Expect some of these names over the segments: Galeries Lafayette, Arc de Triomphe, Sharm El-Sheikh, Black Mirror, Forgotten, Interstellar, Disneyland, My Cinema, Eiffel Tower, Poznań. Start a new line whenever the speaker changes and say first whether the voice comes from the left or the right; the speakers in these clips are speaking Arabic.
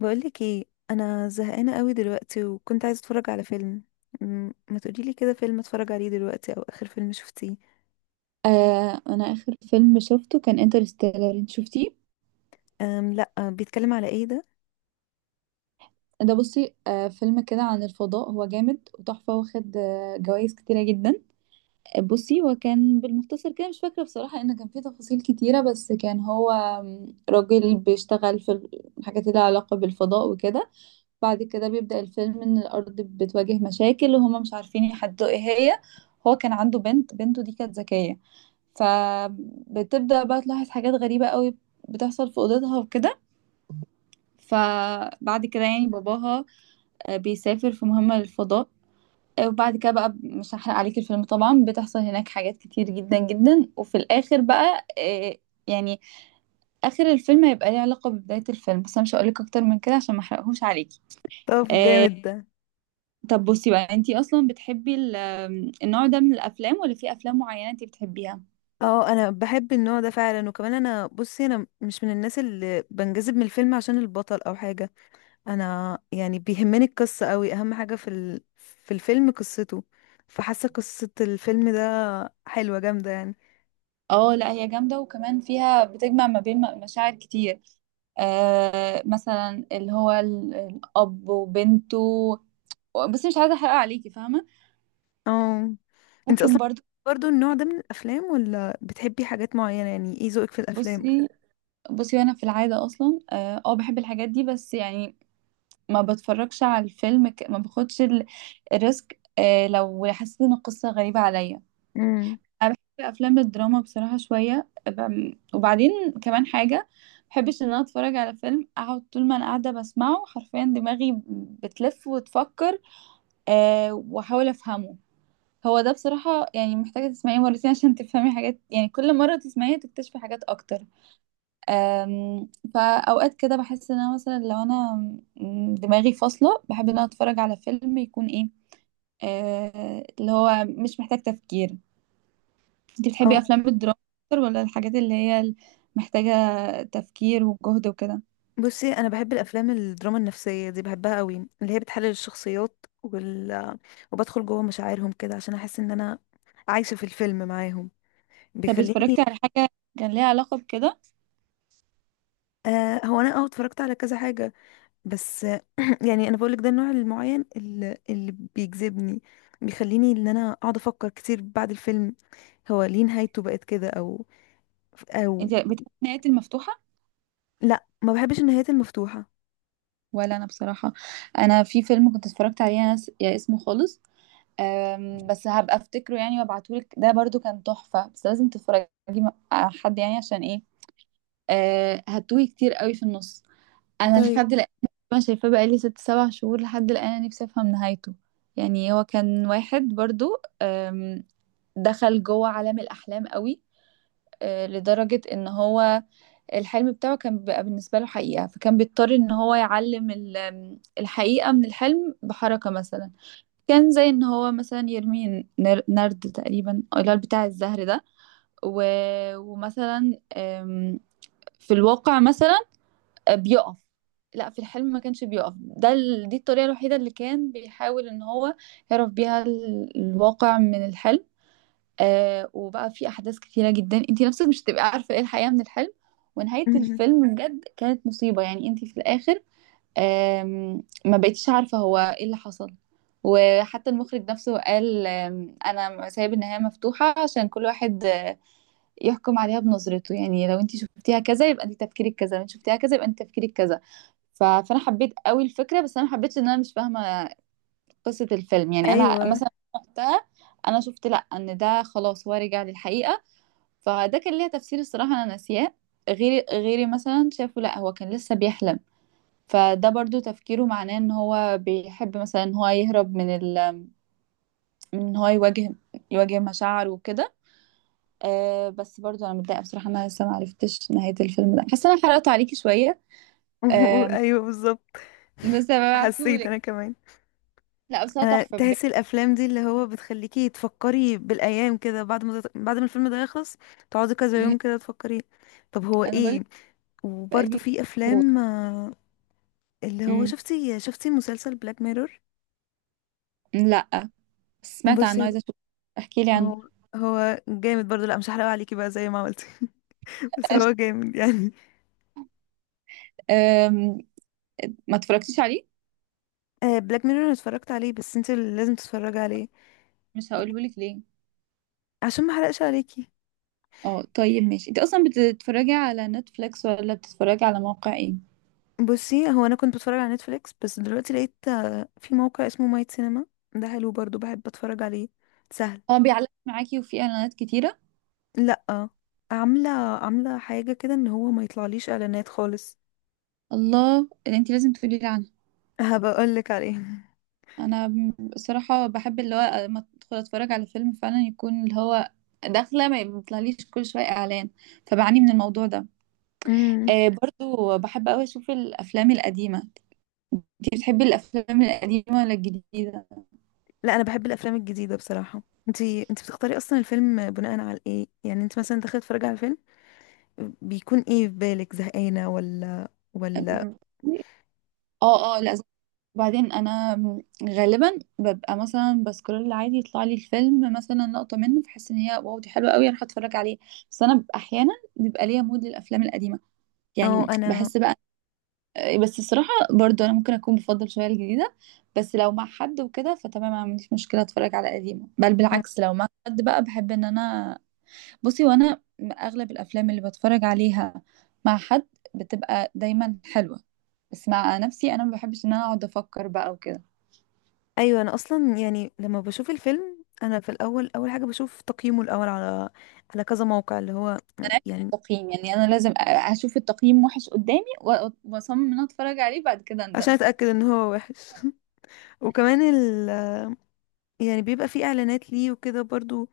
left: بقولك ايه؟ انا زهقانه قوي دلوقتي وكنت عايزه اتفرج على فيلم. ما تقوليلي كده فيلم اتفرج عليه دلوقتي او اخر فيلم شفتيه؟
right: آه، انا اخر فيلم شفته كان انترستيلر. انت شفتيه؟
left: أم، لا، بيتكلم على ايه ده؟
right: ده بصي، فيلم كده عن الفضاء. هو جامد وتحفه، واخد جوائز كتيره جدا. بصي، هو كان بالمختصر كده. مش فاكره بصراحه ان كان فيه تفاصيل كتيره، بس كان هو راجل بيشتغل في الحاجات اللي لها علاقه بالفضاء وكده. بعد كده بيبدا الفيلم ان الارض بتواجه مشاكل، وهما مش عارفين يحددوا ايه هي. هو كان عنده بنت، بنته دي كانت ذكيه، فبتبدا بقى تلاحظ حاجات غريبه قوي بتحصل في اوضتها وكده. فبعد كده يعني باباها بيسافر في مهمة للفضاء. وبعد كده بقى مش هحرق عليك الفيلم طبعا. بتحصل هناك حاجات كتير جدا جدا، وفي الآخر بقى يعني آخر الفيلم هيبقى ليه علاقة ببداية الفيلم. بس أنا مش هقولك أكتر من كده عشان ما أحرقهوش عليكي.
left: طب جامد ده.
right: طب بصي بقى، انتي أصلا بتحبي ال- آم، النوع ده من الأفلام، ولا في أفلام معينة انتي بتحبيها؟
left: اه، انا بحب النوع ده فعلا، وكمان انا بصي، انا مش من الناس اللي بنجذب من الفيلم عشان البطل او حاجه. انا يعني بيهمني القصه قوي، اهم حاجه في الفيلم قصته. فحاسه قصه الفيلم ده حلوه جامده يعني.
right: اه لا، هي جامدة، وكمان فيها بتجمع ما بين مشاعر كتير. مثلا اللي هو الأب وبنته. بس مش عايزة أحرق عليكي، فاهمة.
left: اه انت
right: ممكن
left: اصلا
right: برضو.
left: برضو النوع ده من الافلام، ولا بتحبي حاجات معينه؟ يعني ايه ذوقك في الافلام؟
right: بصي بصي، وأنا في العادة أصلا اه، بحب الحاجات دي، بس يعني ما بتفرجش على الفيلم ما باخدش الريسك لو حسيت إن القصة غريبة عليا.
left: امم،
right: في أفلام الدراما بصراحة شوية، وبعدين كمان حاجة، بحبش إن أنا أتفرج على فيلم أقعد طول ما أنا قاعدة بسمعه، حرفيا دماغي بتلف وتفكر وأحاول أفهمه. هو ده بصراحة يعني محتاجة تسمعيه مرتين عشان تفهمي حاجات، يعني كل مرة تسمعيه تكتشفي حاجات أكتر. أم، فأوقات كده بحس إن أنا مثلا لو أنا دماغي فاصلة، بحب إن أنا أتفرج على فيلم يكون إيه، اللي هو مش محتاج تفكير. أنت
left: او.
right: بتحبي أفلام الدراما أكتر، ولا الحاجات اللي هي محتاجة تفكير وجهد وكده؟
left: بصي انا بحب الافلام الدراما النفسيه دي، بحبها قوي، اللي هي بتحلل الشخصيات، وبدخل جوه مشاعرهم كده عشان احس ان انا عايشه في الفيلم معاهم.
right: طب
left: بيخليني.
right: اتفرجتي على حاجة كان ليها علاقة بكده؟
left: آه، هو انا اه اتفرجت على كذا حاجه، بس يعني انا بقولك ده النوع المعين اللي بيجذبني، بيخليني ان انا اقعد افكر كتير بعد الفيلم، هو ليه نهايته بقت كده، او او.
right: أنت بتحبي النهايات المفتوحة؟
left: لا، ما بحبش النهايات المفتوحة.
right: ولا أنا بصراحة. أنا في فيلم كنت اتفرجت عليه أنا، يا اسمه خالص. بس هبقى افتكره يعني وابعتهولك، ده برضو كان تحفة. بس لازم تتفرجي مع حد يعني، عشان ايه؟ هتوهي كتير قوي في النص. انا
left: طيب.
right: لحد الان ما شايفاه بقالي 6 7 شهور، لحد الان انا نفسي افهم نهايته. يعني هو كان واحد برضو، دخل جوه عالم الاحلام قوي، لدرجة ان هو الحلم بتاعه كان بيبقى بالنسبة له حقيقة، فكان بيضطر ان هو يعلم الحقيقة من الحلم بحركة مثلا. كان زي ان هو مثلا يرمي نرد تقريبا، أو اللي هو بتاع الزهر ده. و... ومثلا في الواقع مثلا بيقف. لا، في الحلم ما كانش بيقف، ده دي الطريقة الوحيدة اللي كان بيحاول ان هو يعرف بيها الواقع من الحلم. وبقى في احداث كتيرة جدا، انتي نفسك مش هتبقي عارفة ايه الحقيقة من الحلم. ونهاية
left: مهم.
right: الفيلم بجد كانت مصيبة، يعني انتي في الاخر ما بقيتش عارفة هو ايه اللي حصل. وحتى المخرج نفسه قال انا سايب النهاية مفتوحة عشان كل واحد يحكم عليها بنظرته. يعني لو انت شفتيها كذا يبقى انت تفكيرك كذا، لو انت شفتيها كذا يبقى انت تفكيرك كذا. فانا حبيت قوي الفكرة، بس انا ما حبيتش ان انا مش فاهمة قصة الفيلم. يعني انا
left: ايوه.
right: مثلا وقتها، انا شفت لا ان ده خلاص هو رجع للحقيقة، فده كان ليها تفسير الصراحة انا ناسياه. غيري غيري مثلا شافوا لا هو كان لسه بيحلم، فده برضو تفكيره معناه ان هو بيحب مثلا ان هو يهرب من من ان هو يواجه مشاعره وكده. بس برضو انا متضايقه بصراحه إن انا لسه ما عرفتش نهايه الفيلم ده، حاسه انا حرقته عليكي شويه. آه
left: ايوه بالظبط.
right: بس
left: حسيت
right: هبعتهولك.
left: انا كمان.
right: لا، بس هو
left: انا
right: تحفه بجد.
left: تحسي الافلام دي اللي هو بتخليكي تفكري بالايام كده، بعد ما بعد ما الفيلم ده يخلص، تقعدي كذا
right: أمم،
left: يوم كده تفكري. طب هو
right: انا بقول
left: ايه؟
right: لك،
left: وبرده
right: بقالي
left: في
right: شهور.
left: افلام اللي هو،
right: أمم،
left: شفتي مسلسل بلاك ميرور؟
right: لا، بس سمعت
left: بصي
right: عنه،
left: هو
right: عايزه اشوف. احكي لي عنه.
left: هو هو جامد برضه. لا مش هحرق عليكي بقى زي ما عملتي. بس هو جامد يعني.
right: آه، ما اتفرجتيش عليه؟
left: بلاك ميرور انا اتفرجت عليه، بس انت اللي لازم تتفرجي عليه،
right: مش هقوله لك ليه.
left: عشان ما احرقش عليكي.
right: اه طيب ماشي. انت اصلا بتتفرجي على نتفليكس، ولا بتتفرجي على موقع ايه؟
left: بصي، هو انا كنت بتفرج على نتفليكس، بس دلوقتي لقيت في موقع اسمه مايت سينما. ده حلو برضو، بحب اتفرج عليه، سهل.
right: اه، بيعلق معاكي وفي اعلانات كتيره؟
left: لا، عامله، عامله حاجه كده ان هو ما يطلعليش اعلانات خالص.
right: الله، اللي انت لازم تقولي لي عنها.
left: هبقولك عليه.
right: انا بصراحه بحب اللي هو لما ادخل اتفرج على فيلم فعلا يكون اللي هو داخله ما يطلعليش كل شويه اعلان. فبعاني من الموضوع ده.
left: امم.
right: برضو بحب قوي اشوف الافلام القديمه. انت بتحبي الافلام القديمه ولا الجديده؟
left: لا، انا بحب الافلام الجديده بصراحه. انتي بتختاري اصلا الفيلم بناء على ايه؟ يعني انت مثلا داخله تتفرجي على الفيلم، بيكون ايه في بالك؟ زهقانه، ولا ولا
right: اه اه، لا. وبعدين انا غالبا ببقى مثلا بسكرول عادي، يطلع لي الفيلم مثلا لقطه منه، فحس ان هي واو دي حلوه قوي، انا هتفرج عليه. بس انا ببقى احيانا بيبقى ليا مود للافلام القديمه،
left: اه
right: يعني
left: انا
right: بحس بقى. بس الصراحه برضو انا ممكن اكون بفضل شويه الجديده. بس لو مع حد وكده فتمام، ما عنديش مشكله اتفرج على قديمه، بل بالعكس، لو مع حد بقى بحب ان انا. بصي، وانا اغلب الافلام اللي بتفرج عليها مع حد بتبقى دايما حلوه، بس مع نفسي انا ما بحبش ان انا اقعد افكر بقى وكده.
left: ايوه. انا اصلا يعني لما بشوف الفيلم انا في الاول، اول حاجه بشوف تقييمه الاول على على كذا موقع، اللي هو
right: ملهاش
left: يعني،
right: تقييم يعني، انا لازم اشوف التقييم وحش قدامي واصمم ان أنا اتفرج عليه، بعد كده
left: عشان
right: اندم.
left: اتاكد ان هو وحش. وكمان ال... يعني بيبقى فيه اعلانات ليه وكده برضو،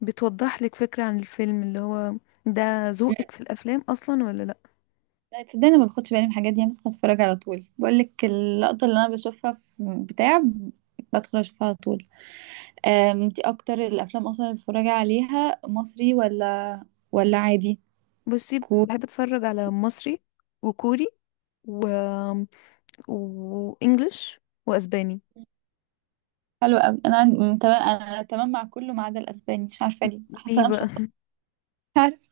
left: بتوضح لك فكره عن الفيلم اللي هو ده
right: مم.
left: ذوقك في الافلام اصلا، ولا لا.
right: لا تصدقني، أنا ما باخدش بالي من الحاجات دي. أنا بدخل اتفرج على طول، بقول لك اللقطه اللي انا بشوفها في بتاع، بدخل اشوفها على طول. انتي اكتر الافلام اصلا اللي بتتفرجي عليها مصري ولا عادي؟
left: بصي،
right: كو-
left: بحب اتفرج على مصري، وكوري، و، وانجلش، واسباني.
right: حلو قوي. انا تمام مع كله، ما عدا الاسباني. مش عارفه ليه، حاسه
left: ليه
right: انا مش شخصيه.
left: بقى؟
right: مش عارف.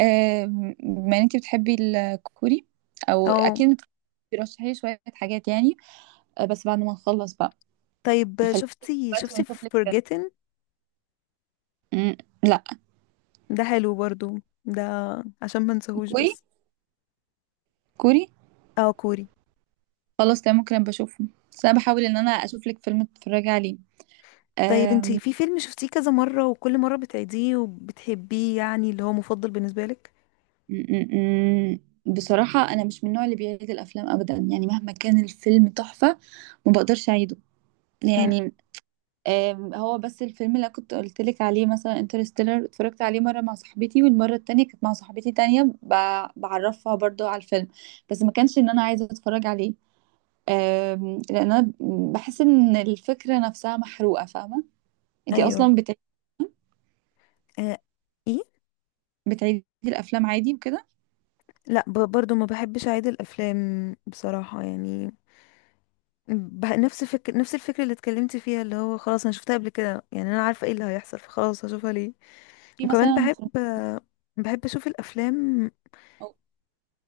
right: بما ان انتي بتحبي الكوري او
left: او.
right: اكيد، بترشحي لي شويه حاجات يعني، بس بعد ما نخلص بقى.
left: طيب
right: خليكي
left: شفتي
right: دلوقتي
left: شفتي
right: ونشوف لك.
left: Forgotten؟
right: مم، لا.
left: ده حلو برضو، ده عشان ما انساهوش
right: كوري
left: بس.
right: كوري؟
left: اه كوري.
right: خلاص تمام، ممكن أبقى اشوفه. بس انا بحاول ان انا اشوف لك فيلم تتفرجي عليه.
left: طيب انتي
right: آم،
left: في فيلم شفتيه كذا مرة، وكل مرة بتعيديه وبتحبيه، يعني اللي هو مفضل بالنسبة لك؟
right: م- م- م. بصراحة انا مش من النوع اللي بيعيد الافلام ابدا. يعني مهما كان الفيلم تحفة، ما بقدرش اعيده
left: امم.
right: يعني. هو بس الفيلم اللي كنت قلت لك عليه مثلا انترستيلر، اتفرجت عليه مرة مع صاحبتي، والمرة التانية كانت مع صاحبتي تانية بعرفها برضو على الفيلم. بس ما كانش ان انا عايزة اتفرج عليه. لان انا بحس ان الفكره نفسها محروقه، فاهمه. انتي
left: ايوه.
right: اصلا
left: آه. ايه.
right: بتعيدي الافلام عادي وكده؟
left: لا، برضو ما بحبش اعيد الافلام بصراحة يعني. نفس الفكرة اللي اتكلمتي فيها، اللي هو خلاص انا شفتها قبل كده، يعني انا عارفة ايه اللي هيحصل، فخلاص هشوفها ليه؟
right: في
left: وكمان
right: مثلا فيلم-
left: بحب، بحب اشوف الافلام
right: أو-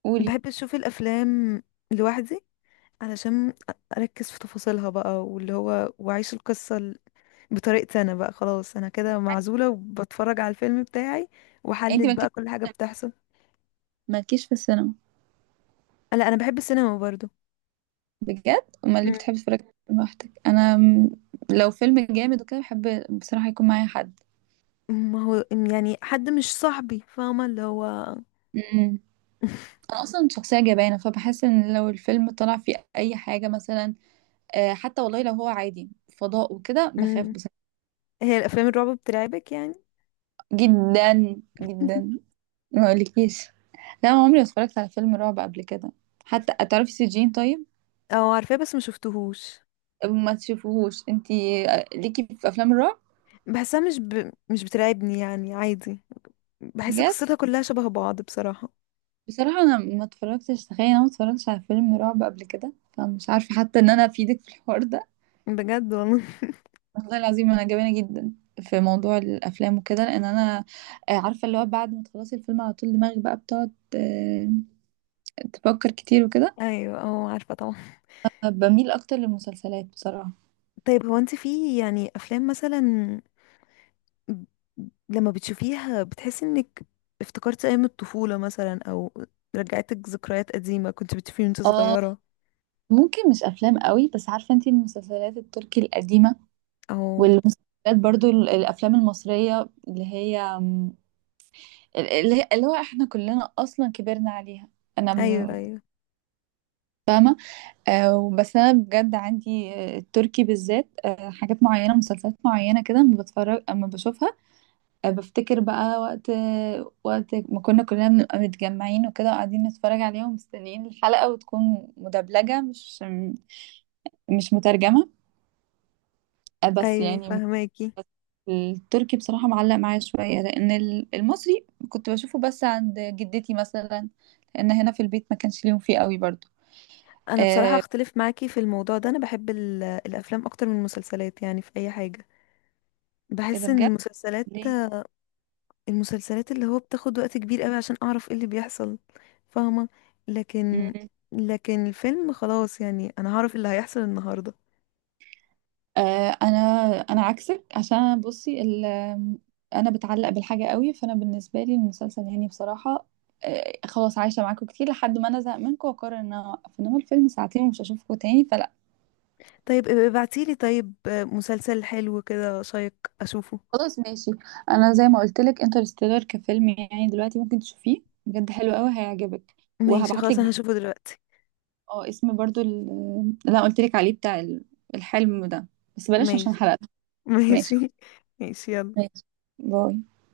right: قولي.
left: بحب اشوف الافلام لوحدي، علشان اركز في تفاصيلها بقى، واللي هو واعيش القصة بطريقتي انا بقى، خلاص انا كده
right: عكس-
left: معزولة وبتفرج على الفيلم بتاعي،
right: يعني انتي
left: واحلل
right: مالكيش
left: بقى كل حاجة بتحصل.
right: مالكيش في السينما؟
left: لا، انا بحب السينما برضو.
right: بجد، امال ليه
left: مم.
right: بتحبي تتفرجي لوحدك؟ انا لو فيلم جامد وكده، بحب بصراحه يكون معايا حد.
left: ما هو يعني حد مش صاحبي، فاهمة اللي هو.
right: امم انا اصلا شخصيه جبانه، فبحس ان لو الفيلم طلع فيه اي حاجه مثلا حتى والله لو هو عادي فضاء وكده، بخاف
left: مم.
right: بصراحه
left: هي الافلام الرعب بترعبك يعني؟
right: جدا جدا، ما اقولكيش. لا، أنا عمري ما اتفرجت على فيلم رعب قبل كده. حتى تعرفي سجين؟ طيب
left: او، عارفاه بس ما شفتهوش.
right: ما تشوفوهوش انتي. ليكي في افلام الرعب؟
left: بحسها مش بترعبني يعني، عادي، بحس
right: بجد،
left: قصتها كلها شبه بعض بصراحة.
right: بصراحة انا ما اتفرجتش، تخيل انا ما اتفرجتش على فيلم رعب قبل كده، فمش عارفة حتى ان انا افيدك في الحوار ده.
left: بجد والله.
right: والله العظيم انا جبانة جدا في موضوع الافلام وكده، لان انا عارفة اللي هو بعد ما تخلصي الفيلم على طول دماغك بقى بتقعد تفكر كتير وكده.
left: ايوه اه عارفة طبعا.
right: بميل اكتر للمسلسلات بصراحة.
left: طيب هو انت في يعني افلام مثلا، ب- لما بتشوفيها بتحسي انك افتكرتي ايام الطفولة مثلا، او رجعتك ذكريات قديمة كنت بتشوفيه وانت
right: اه،
left: صغيرة؟
right: ممكن مش افلام قوي، بس عارفة انتي المسلسلات التركي القديمة،
left: او
right: والمسلسلات، برضو الافلام المصريه اللي هي اللي هو احنا كلنا اصلا كبرنا عليها. انا
left: ايوه ايوه.
right: بس انا بجد عندي التركي بالذات حاجات معينه، مسلسلات معينه كده اما بتفرج اما بشوفها. بفتكر بقى وقت ما كنا كلنا بنبقى متجمعين وكده وقاعدين نتفرج عليهم، مستنيين الحلقه، وتكون مدبلجه مش مترجمه. بس
left: ايوه
right: يعني
left: فهماكي.
right: التركي بصراحة معلق معايا شوية، لأن المصري كنت بشوفه بس عند جدتي مثلا، لأن هنا في البيت ما كانش ليهم فيه قوي برضو.
left: انا بصراحة
right: آه
left: اختلف معاكي في الموضوع ده، انا بحب الافلام اكتر من المسلسلات، يعني في اي حاجة
right: إيه ده
left: بحس ان
right: بجد؟
left: المسلسلات،
right: ليه؟
left: المسلسلات اللي هو بتاخد وقت كبير قوي عشان اعرف ايه اللي بيحصل، فاهمة؟ لكن،
right: مم.
left: لكن الفيلم خلاص يعني، انا هعرف اللي هيحصل النهاردة.
right: آه أنا أنا عكسك عشان بصي أنا بتعلق بالحاجة قوي، فأنا بالنسبة لي المسلسل يعني بصراحة خلاص عايشة معاكم كتير لحد ما أنا زهق منكم وأقرر إن أنا أوقف، إنما الفيلم ساعتين ومش هشوفكم تاني.
left: طيب ابقي ابعتيلي طيب مسلسل حلو كده شيق اشوفه.
right: خلاص ماشي. انا زي ما قلت لك انترستيلر كفيلم يعني دلوقتي ممكن تشوفيه، بجد حلو قوي، هيعجبك.
left: ماشي،
right: وهبعت لك
left: خلاص انا
right: برضه،
left: هشوفه دلوقتي.
right: اه، اسم برضه اللي انا قلت لك عليه، بتاع الحلم ده. بس بلاش عشان
left: ماشي.
right: حرقت. ماشي
left: ماشي. ماشي يلا.
right: ماشي. باي.